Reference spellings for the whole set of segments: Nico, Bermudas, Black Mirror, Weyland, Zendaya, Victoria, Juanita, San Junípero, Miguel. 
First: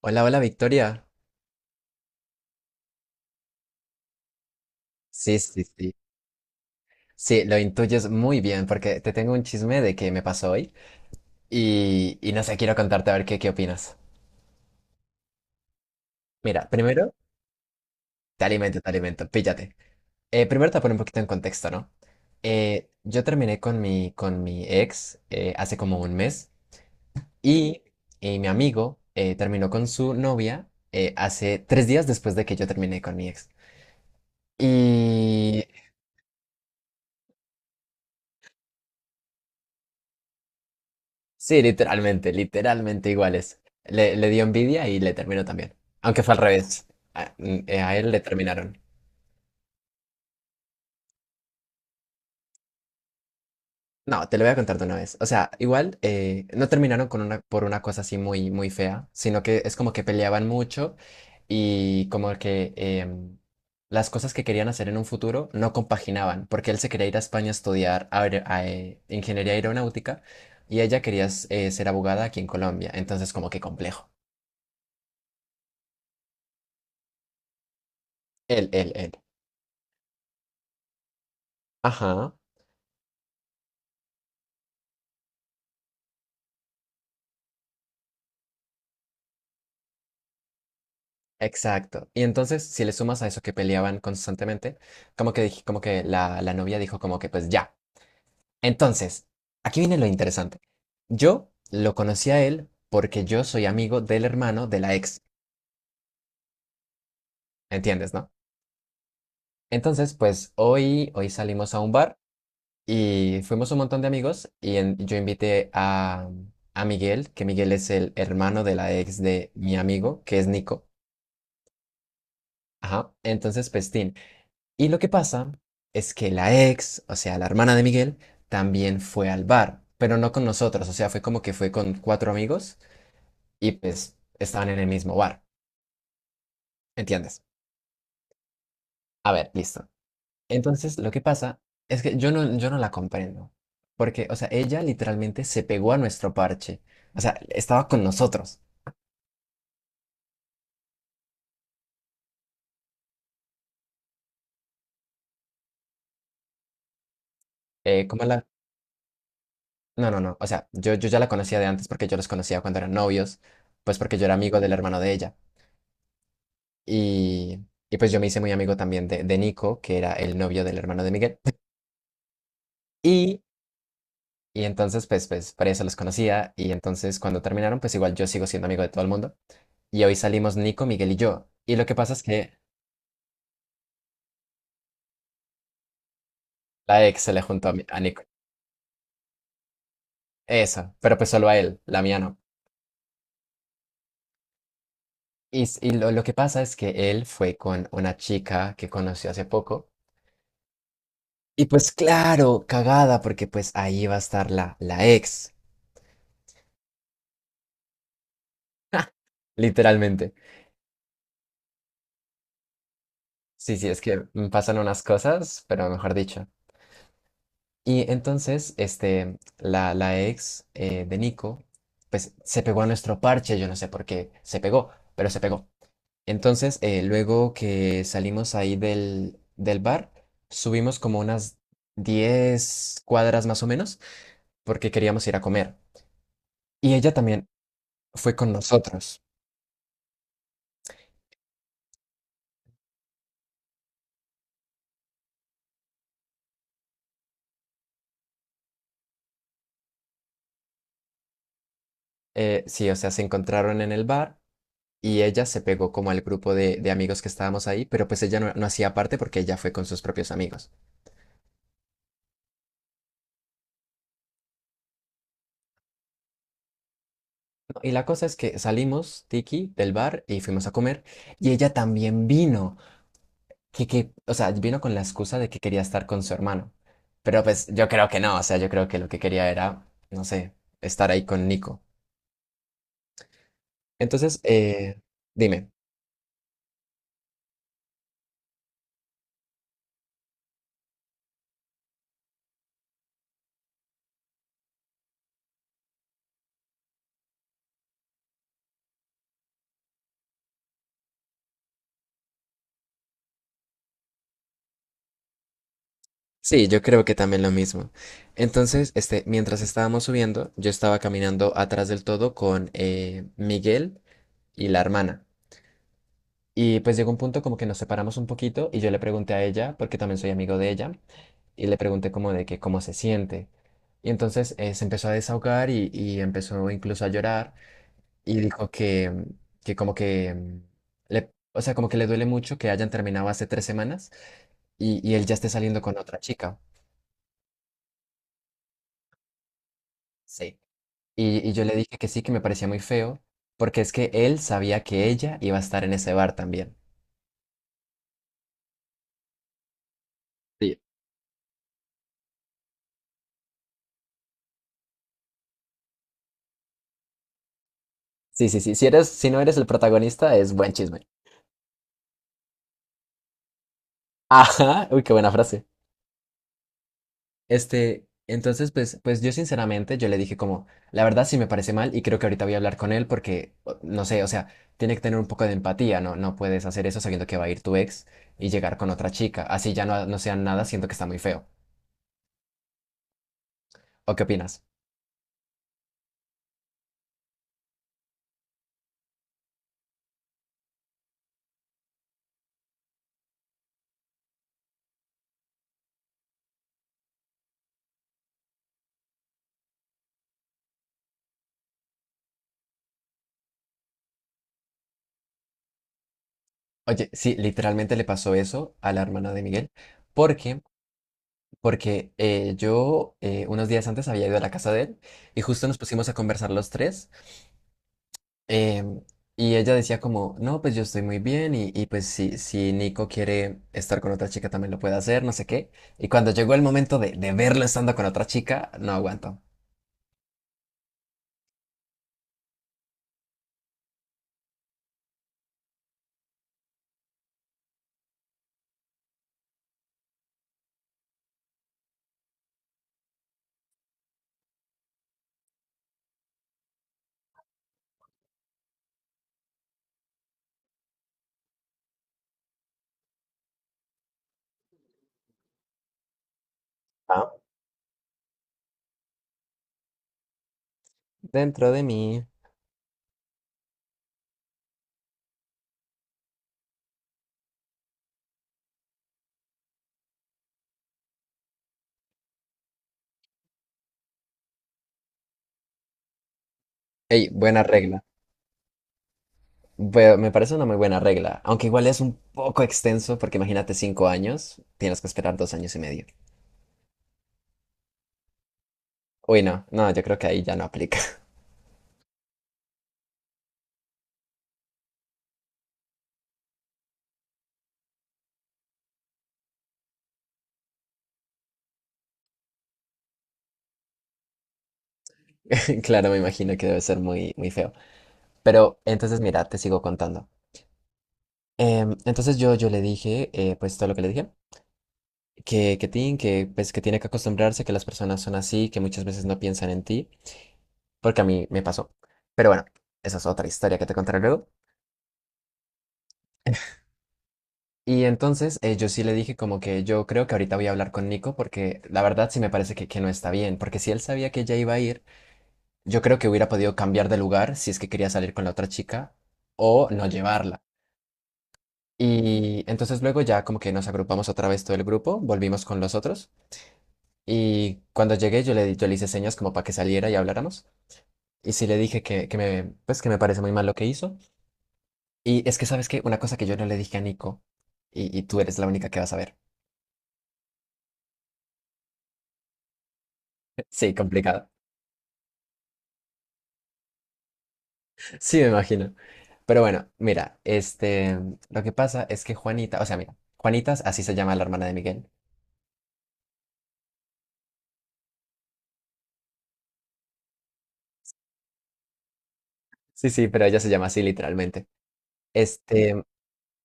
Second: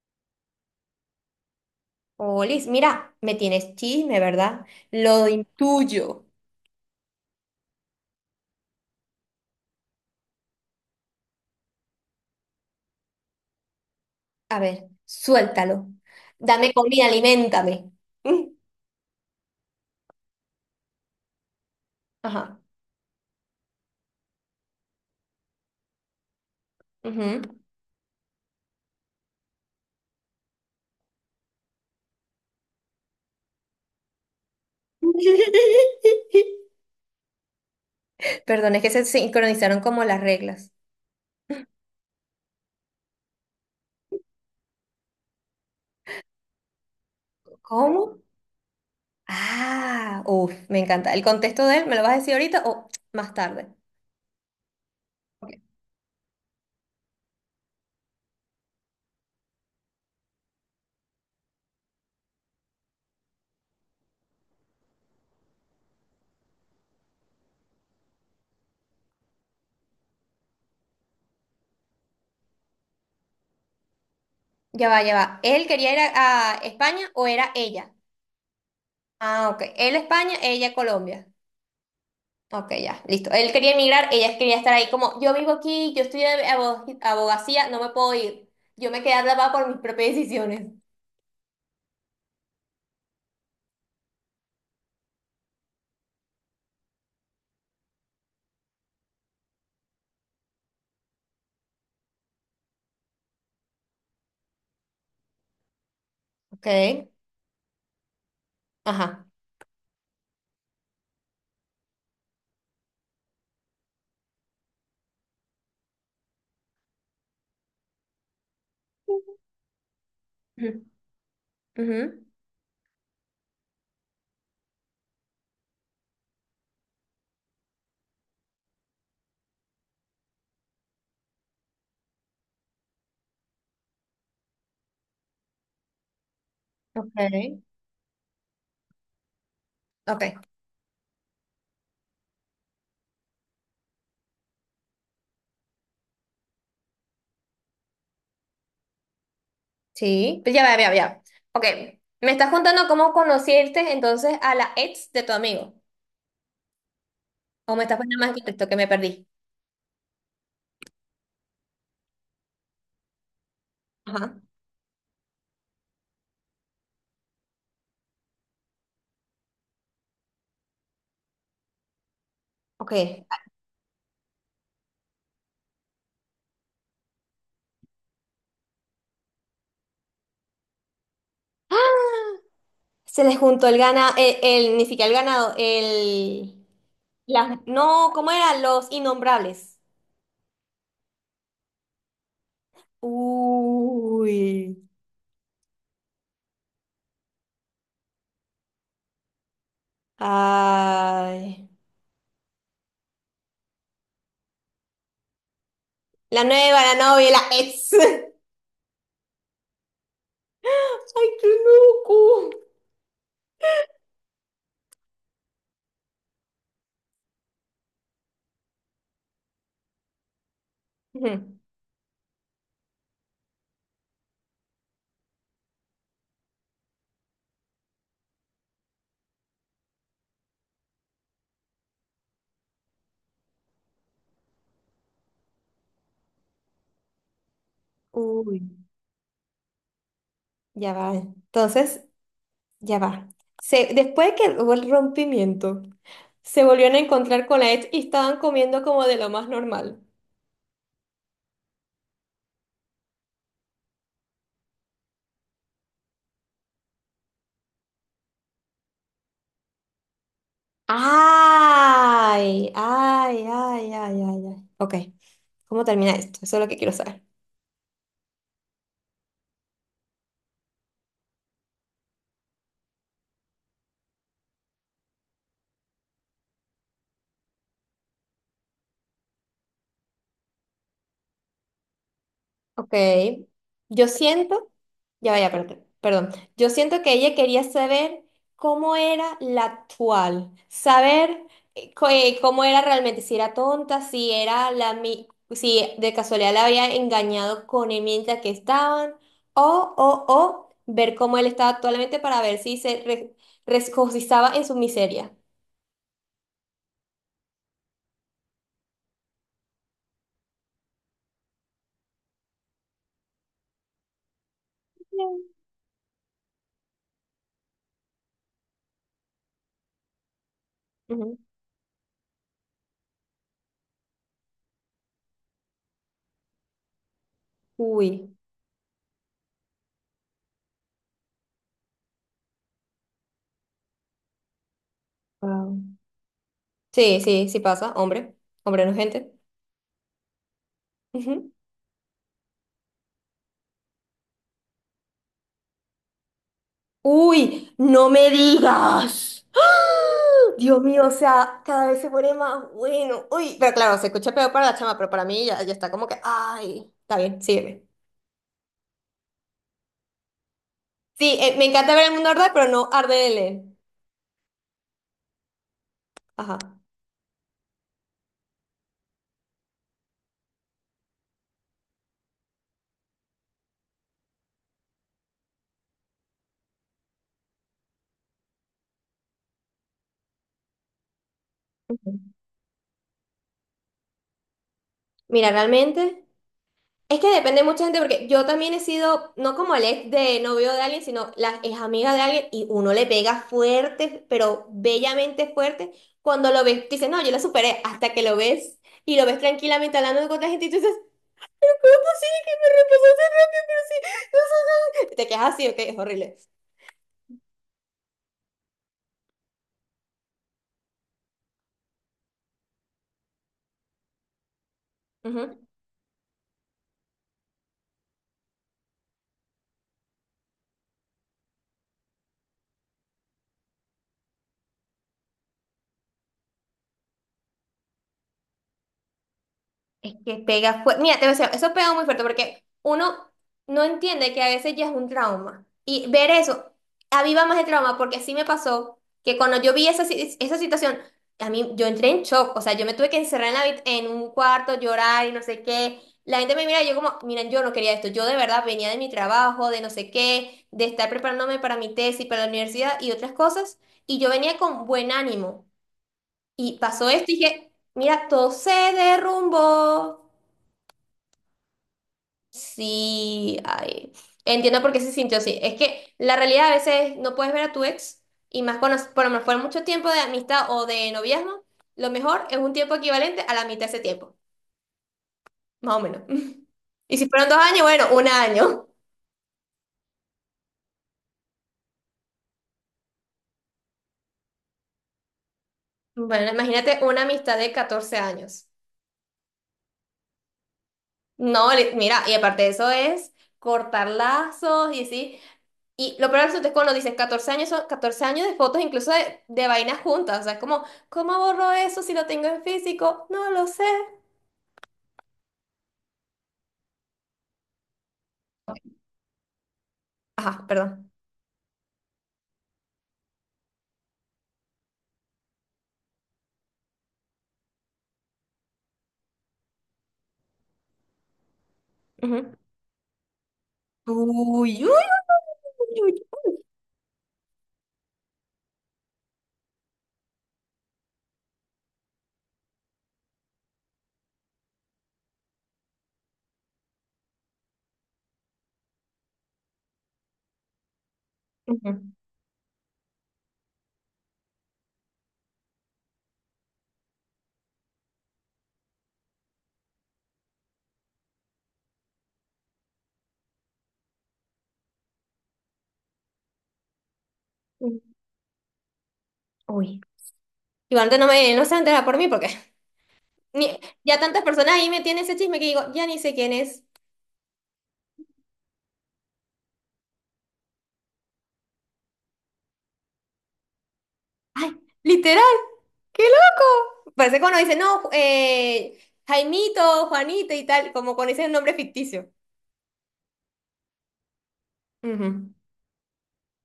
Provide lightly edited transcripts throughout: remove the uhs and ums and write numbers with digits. Hola, hola Victoria. Olis, mira, me tienes chisme, ¿verdad? Lo Sí, sí, sí, sí. intuyo. Sí, lo intuyes muy bien porque te tengo un chisme de que me pasó hoy y no sé, quiero contarte a ver qué opinas. A ver, suéltalo. Mira, Dame comida, primero, aliméntame. Mm, te alimento, píllate. Primero te pongo un poquito en contexto, ¿no? ajá. Yo terminé con con mi ex hace como un mes Ujú. y, y mi amigo terminó con su novia hace 3 días después de que yo terminé con mi ex. Y Perdón, es que se sincronizaron como las reglas. Sí, literalmente, literalmente iguales. Le dio envidia y le terminó también. Aunque fue al revés. A ¿Cómo? él le terminaron. Ah, uff, me encanta. ¿El contexto de él me lo vas a decir ahorita o más tarde? No, te lo voy a contar de una vez. O sea, igual no terminaron por una cosa así muy, muy fea, sino que es como que peleaban mucho y como que las cosas que querían hacer en un futuro no compaginaban, porque él se quería ir a España a estudiar ingeniería aeronáutica y ella quería ser abogada aquí en Colombia. Entonces, como que complejo. Ya va, ya va. ¿Él quería ir a España o era ella? Él, él, él. Ah, ok. Él España, ella Colombia. Ajá. Ok, ya, listo. Él quería emigrar, ella quería estar ahí como, yo vivo aquí, yo estudio abogacía, no me puedo ir. Yo me quedé atrapada por mis propias decisiones. Exacto. Y entonces, si le sumas a eso que peleaban constantemente, como que como que la novia dijo como que pues ya. Entonces, aquí viene lo interesante. Yo lo conocí a él porque yo soy amigo del hermano de la ex, Ok, ¿entiendes, no? ajá. Entonces, pues hoy salimos a un bar y fuimos un montón de amigos y yo invité a Miguel, que Miguel es el hermano de la ex de mi amigo, que es Ujú. Nico. Ujú. Ajá. Entonces, Pestín. Y lo que pasa es que la ex, o sea, la hermana de Miguel, también fue al bar, pero no con nosotros, o sea, fue como que fue con cuatro amigos y pues estaban en el mismo bar, Ok, ¿entiendes? A ver, listo. ok. Entonces, lo que pasa es que yo no la comprendo, porque, o sea, ella literalmente se pegó a nuestro parche, o sea, estaba con nosotros. Sí, pues ya, ya, ya, ya. Ok, me estás contando cómo conociste entonces a la ex de tu amigo. O me estás poniendo ¿Cómo más la...? contexto que me perdí. No, no, no, o sea, yo ya la conocía de antes porque yo los conocía cuando eran novios, pues porque yo era Ajá. amigo del hermano de ella. Y, y pues yo me hice muy amigo también de Nico, que era el novio del hermano de Miguel. Ok. Y, y entonces, pues, por eso los conocía. Y entonces, cuando terminaron, pues igual yo sigo siendo amigo de todo el mundo. Y hoy salimos Nico, Miguel y yo. Y lo que pasa es que Se les juntó el gana, el, ni siquiera el ganado. la ex se le Las, juntó a no, Nico. ¿cómo eran? Los innombrables. Eso, pero pues solo a él, la mía no. Uy. Y lo que pasa es que él fue con una chica que conoció hace poco. Y Ay. pues claro, cagada, porque pues ahí va a estar la ex, La nueva, la novia, la ex. literalmente. Ay, qué loco. Sí, sí, es que me pasan unas cosas, pero mejor dicho. Y entonces, este, la ex de Ujú. Nico, pues se pegó a nuestro parche, yo no sé por qué se pegó, pero se pegó. Entonces, luego que salimos ahí del bar, subimos como unas 10 cuadras más o menos, porque queríamos ir a comer. Y ella también fue con Uy, nosotros. ya va. Entonces, ya va. Después de que hubo el rompimiento, se volvieron a encontrar con la ex y estaban comiendo como de lo más normal. Sí, o sea, se encontraron en el bar y ella se pegó como al grupo de amigos que estábamos ahí, pero pues ella no, no hacía parte porque ella fue con sus propios amigos. Ay, ay, ay, ay, ay, ay. Ok, ¿cómo termina esto? Eso es lo que quiero saber. ¿No? Y la cosa es que salimos, Tiki, del bar y fuimos a comer y ella también vino, que, o sea, vino con la excusa de que quería estar con su hermano, pero pues yo creo que no, o sea, yo creo que lo que quería era, no sé, estar ahí con Nico. Ok. Yo Entonces, siento, ya vaya, dime. perdón, perdón. Yo siento que ella quería saber cómo era la actual, saber cómo era realmente, si era tonta, si era si de casualidad la había engañado con el mientras que estaban, o ver cómo él estaba actualmente para ver si se regocijaba en su miseria. Sí, yo creo que también lo mismo. Entonces, este, mientras estábamos subiendo, yo estaba caminando atrás del todo con Miguel y la hermana. Bien. Y pues llegó un punto como que nos separamos un poquito y yo le pregunté a ella, porque también soy amigo de ella, Ujú. y le pregunté como de que cómo se siente. Y entonces se empezó a desahogar y empezó incluso a llorar Uy. y dijo que como que mm, le, o sea, como que le duele mucho que hayan terminado hace 3 semanas y él ya esté Wow. saliendo con otra chica. Sí, sí, sí pasa, hombre. Hombre no es gente. Sí. Y yo le dije que sí, que me parecía muy feo, porque es que él sabía que ella iba a estar en ese bar también. Uy, no me digas. ¡Ah! Dios mío, o sea, cada vez se pone más bueno. Uy, pero claro, se escucha peor para la chama, pero para mí ya, ya está como que, ay, está bien, sígueme. Sí, sí, sí. Si no eres el protagonista, es buen chisme. Sí, me encanta ver el mundo arder, pero no arde de leer. Ajá. Uy, qué buena frase. Ajá. Entonces, pues yo sinceramente, yo le dije como, la verdad sí me parece mal y creo que ahorita voy a hablar con él porque, no sé, o sea, tiene que tener un poco de empatía, ¿no? No puedes hacer eso sabiendo que va a ir tu ex y llegar con otra chica. Así ya no, no sean nada, siento que está muy feo. Ujú. ¿O qué opinas? Mira, realmente. Es que depende mucha gente, porque yo también he sido, no como el ex de novio de alguien, sino la ex amiga de alguien, y uno le pega fuerte, pero bellamente fuerte, cuando lo ves, tú dices, no, yo la superé, hasta que lo ves y lo ves tranquilamente hablando con otra gente, y tú dices, pero ¿cómo es posible que me reemplazaste rápido? Pero sí, no, no, no". Te quedas así, ok, es Oye, sí, literalmente le pasó eso a la hermana de Miguel. ¿Por qué? Porque yo unos días antes había ido a la casa de él y horrible. justo nos pusimos a conversar los tres. Em, y ella decía como, no, pues yo estoy muy bien y pues si, Nico quiere estar con otra chica también lo puede hacer, no sé qué. Y cuando llegó el momento de verlo estando con otra chica, no aguanto. Es que pega fuerte. Mira, te voy a decir, eso pega muy fuerte porque uno no entiende que a veces ya es un trauma. Y ver eso aviva más el trauma porque así me pasó que cuando yo vi esa, esa situación, a mí yo entré en shock. O sea, yo me tuve que encerrar en un cuarto, llorar y no sé qué. La gente me mira y yo como, miren, yo no quería esto. Yo de verdad venía de mi trabajo, de no sé qué, de estar preparándome para mi tesis, para la universidad y otras cosas. Y yo venía con buen ánimo. Y pasó esto Ah, y dije, mira, todo se derrumbó. dentro de mí. Sí, ay, entiendo por qué se sintió así. Es que la realidad a veces no puedes ver a tu ex y más cuando, por lo mejor mucho tiempo de amistad o de noviazgo, lo mejor es un tiempo equivalente a la mitad de ese tiempo, más o menos. Y si Ey, fueron dos buena años, regla. bueno, un año. Me parece una muy buena regla, aunque igual es un poco extenso porque imagínate 5 años, tienes que esperar 2 años y medio. Bueno, imagínate una amistad de 14 años. Uy, no, no, yo creo que ahí ya no aplica. No, mira, y aparte de eso es cortar lazos y así. Y lo peor es que cuando dices 14 años, son 14 años de fotos, incluso de vainas juntas. O sea, es como, ¿cómo borro eso si lo tengo en físico? No lo sé. Claro, me imagino que debe ser muy, muy feo. Pero entonces mira, te sigo contando. Ajá, perdón. Entonces yo le dije, pues todo lo que le dije, que tiene que acostumbrarse, que las personas son así, que muchas veces no piensan en ti, porque a mí me pasó. Pero Ujú. bueno, esa es otra historia que te contaré luego. Uy, uy, uy, uy. Y entonces yo sí le dije como que yo creo que ahorita voy a hablar con Nico porque la verdad sí me parece que no está bien, porque si él sabía que ella iba a ir, yo creo que hubiera podido cambiar de lugar si es que quería salir con la otra chica o no llevarla. Ujú. Y entonces luego ya como que nos agrupamos otra vez todo el grupo, volvimos con los otros. Y cuando llegué yo le hice señas como para que saliera y habláramos. Y sí le dije que me, pues que me parece muy mal lo que hizo. Y es que, ¿sabes qué? Una cosa que yo no le dije a Nico, Uy. y tú eres la única que vas a ver. Uy. Igualmente no me, no se va a enterar por mí porque ni- Sí, ya tantas complicado. personas ahí me tienen ese chisme que digo, ya ni sé quién es. Sí, me imagino. Pero bueno, mira, lo que pasa es que Juanita, o sea, mira, Juanita, así se llama la hermana de Ay, Miguel. literal. ¡Qué loco! Parece cuando dicen, no, Jaimito, Juanito y tal, como cuando dicen un nombre ficticio. Sí, sí, pero ella se llama así literalmente. Ujú. Este,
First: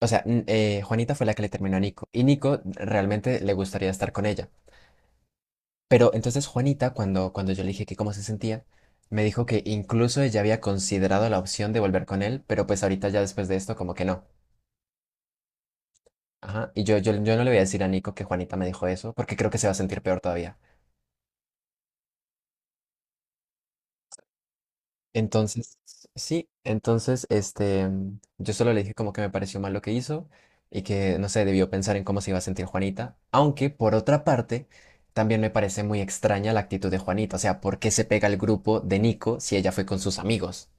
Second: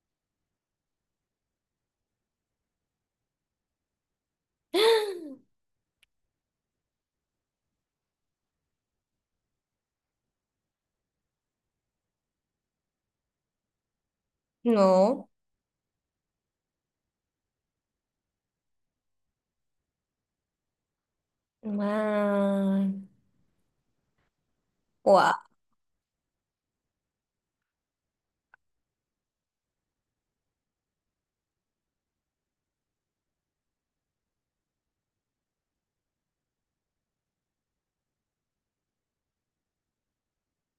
o sea, Juanita fue la que le terminó a Nico. Y Nico realmente le gustaría estar con ella. Pero entonces Juanita, cuando yo le dije que cómo se sentía, me dijo que incluso ella había considerado la opción de volver con él, pero pues ahorita ya después de esto como que no. No. Ajá, y yo no le voy a decir a Nico que Juanita me dijo eso, porque creo que se va a sentir peor todavía. Wow. Entonces, sí, entonces, yo solo le dije como que me pareció mal lo que hizo y que, no sé, debió pensar en cómo se iba a sentir Juanita, aunque por otra parte, también me parece muy extraña la actitud de Juanita, o sea, ¿por qué se pega al grupo de Nico si ella fue con sus amigos?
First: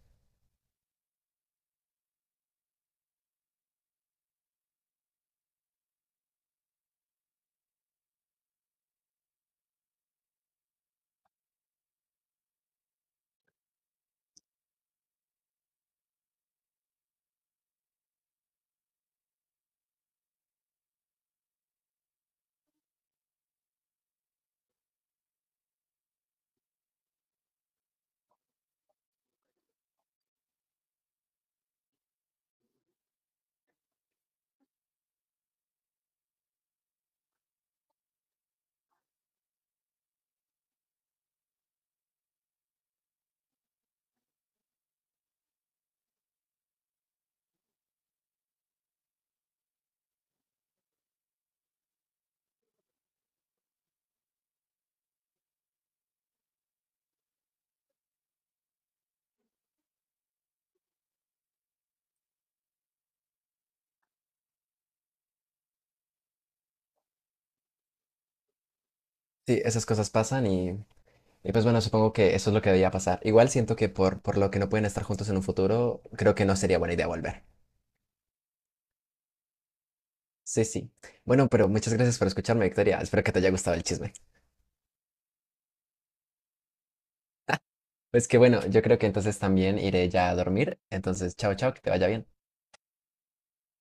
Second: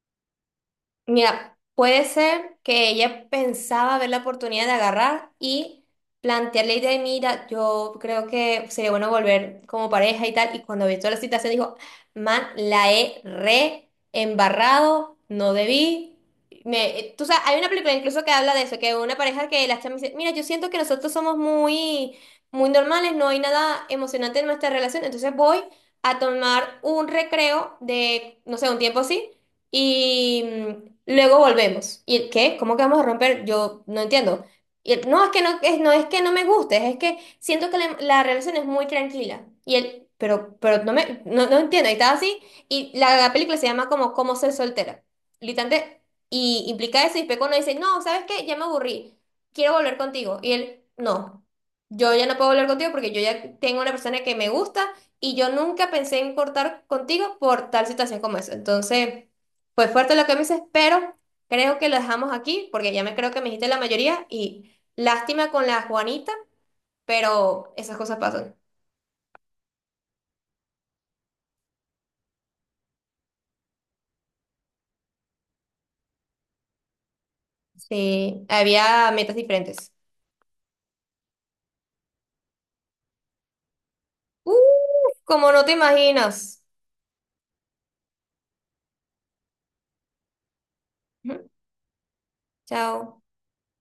Mira, puede ser que ella pensaba ver la oportunidad de agarrar y plantearle la idea de, mira, yo creo que sería bueno volver como pareja y tal. Y cuando vio toda la situación dijo, man, la he re embarrado, no debí. Tú sabes, hay una película incluso que habla de eso, que una pareja que la chama dice, mira, yo siento que nosotros somos muy, muy normales, no hay nada emocionante en nuestra relación, entonces voy a tomar un recreo de, no sé, un tiempo así y luego volvemos. ¿Y el qué? ¿Cómo que vamos a romper? Yo no entiendo. Y él, no, es que no es que no me guste, es que siento que la relación es muy tranquila. Y él, pero no, no entiendo. Y estaba así. Y la película se llama como Cómo ser soltera. Literalmente, y implica eso. Y Peco no dice, no, ¿sabes qué? Ya me aburrí. Quiero volver contigo. Y él, no. Yo ya no puedo volver contigo porque yo ya tengo una persona que me gusta y yo nunca pensé en cortar contigo por tal situación como esa. Entonces. Fue fuerte lo que me dices, pero creo que lo dejamos aquí porque ya me creo que me dijiste la mayoría y lástima con la Juanita, pero esas cosas pasan. Sí, esas cosas pasan y pues bueno, supongo que eso es lo que debía pasar. Igual siento que por lo que no pueden estar juntos en un futuro, creo que no sería buena idea volver. Sí, había metas diferentes. Sí, sí. Bueno, pero muchas gracias por escucharme, Victoria. Espero que te haya gustado el chisme. ¡Uh! Como no te imaginas. Pues que bueno, yo creo que entonces también iré ya a dormir. Entonces, Ujú. chao, chao, que te vaya bien. Chao.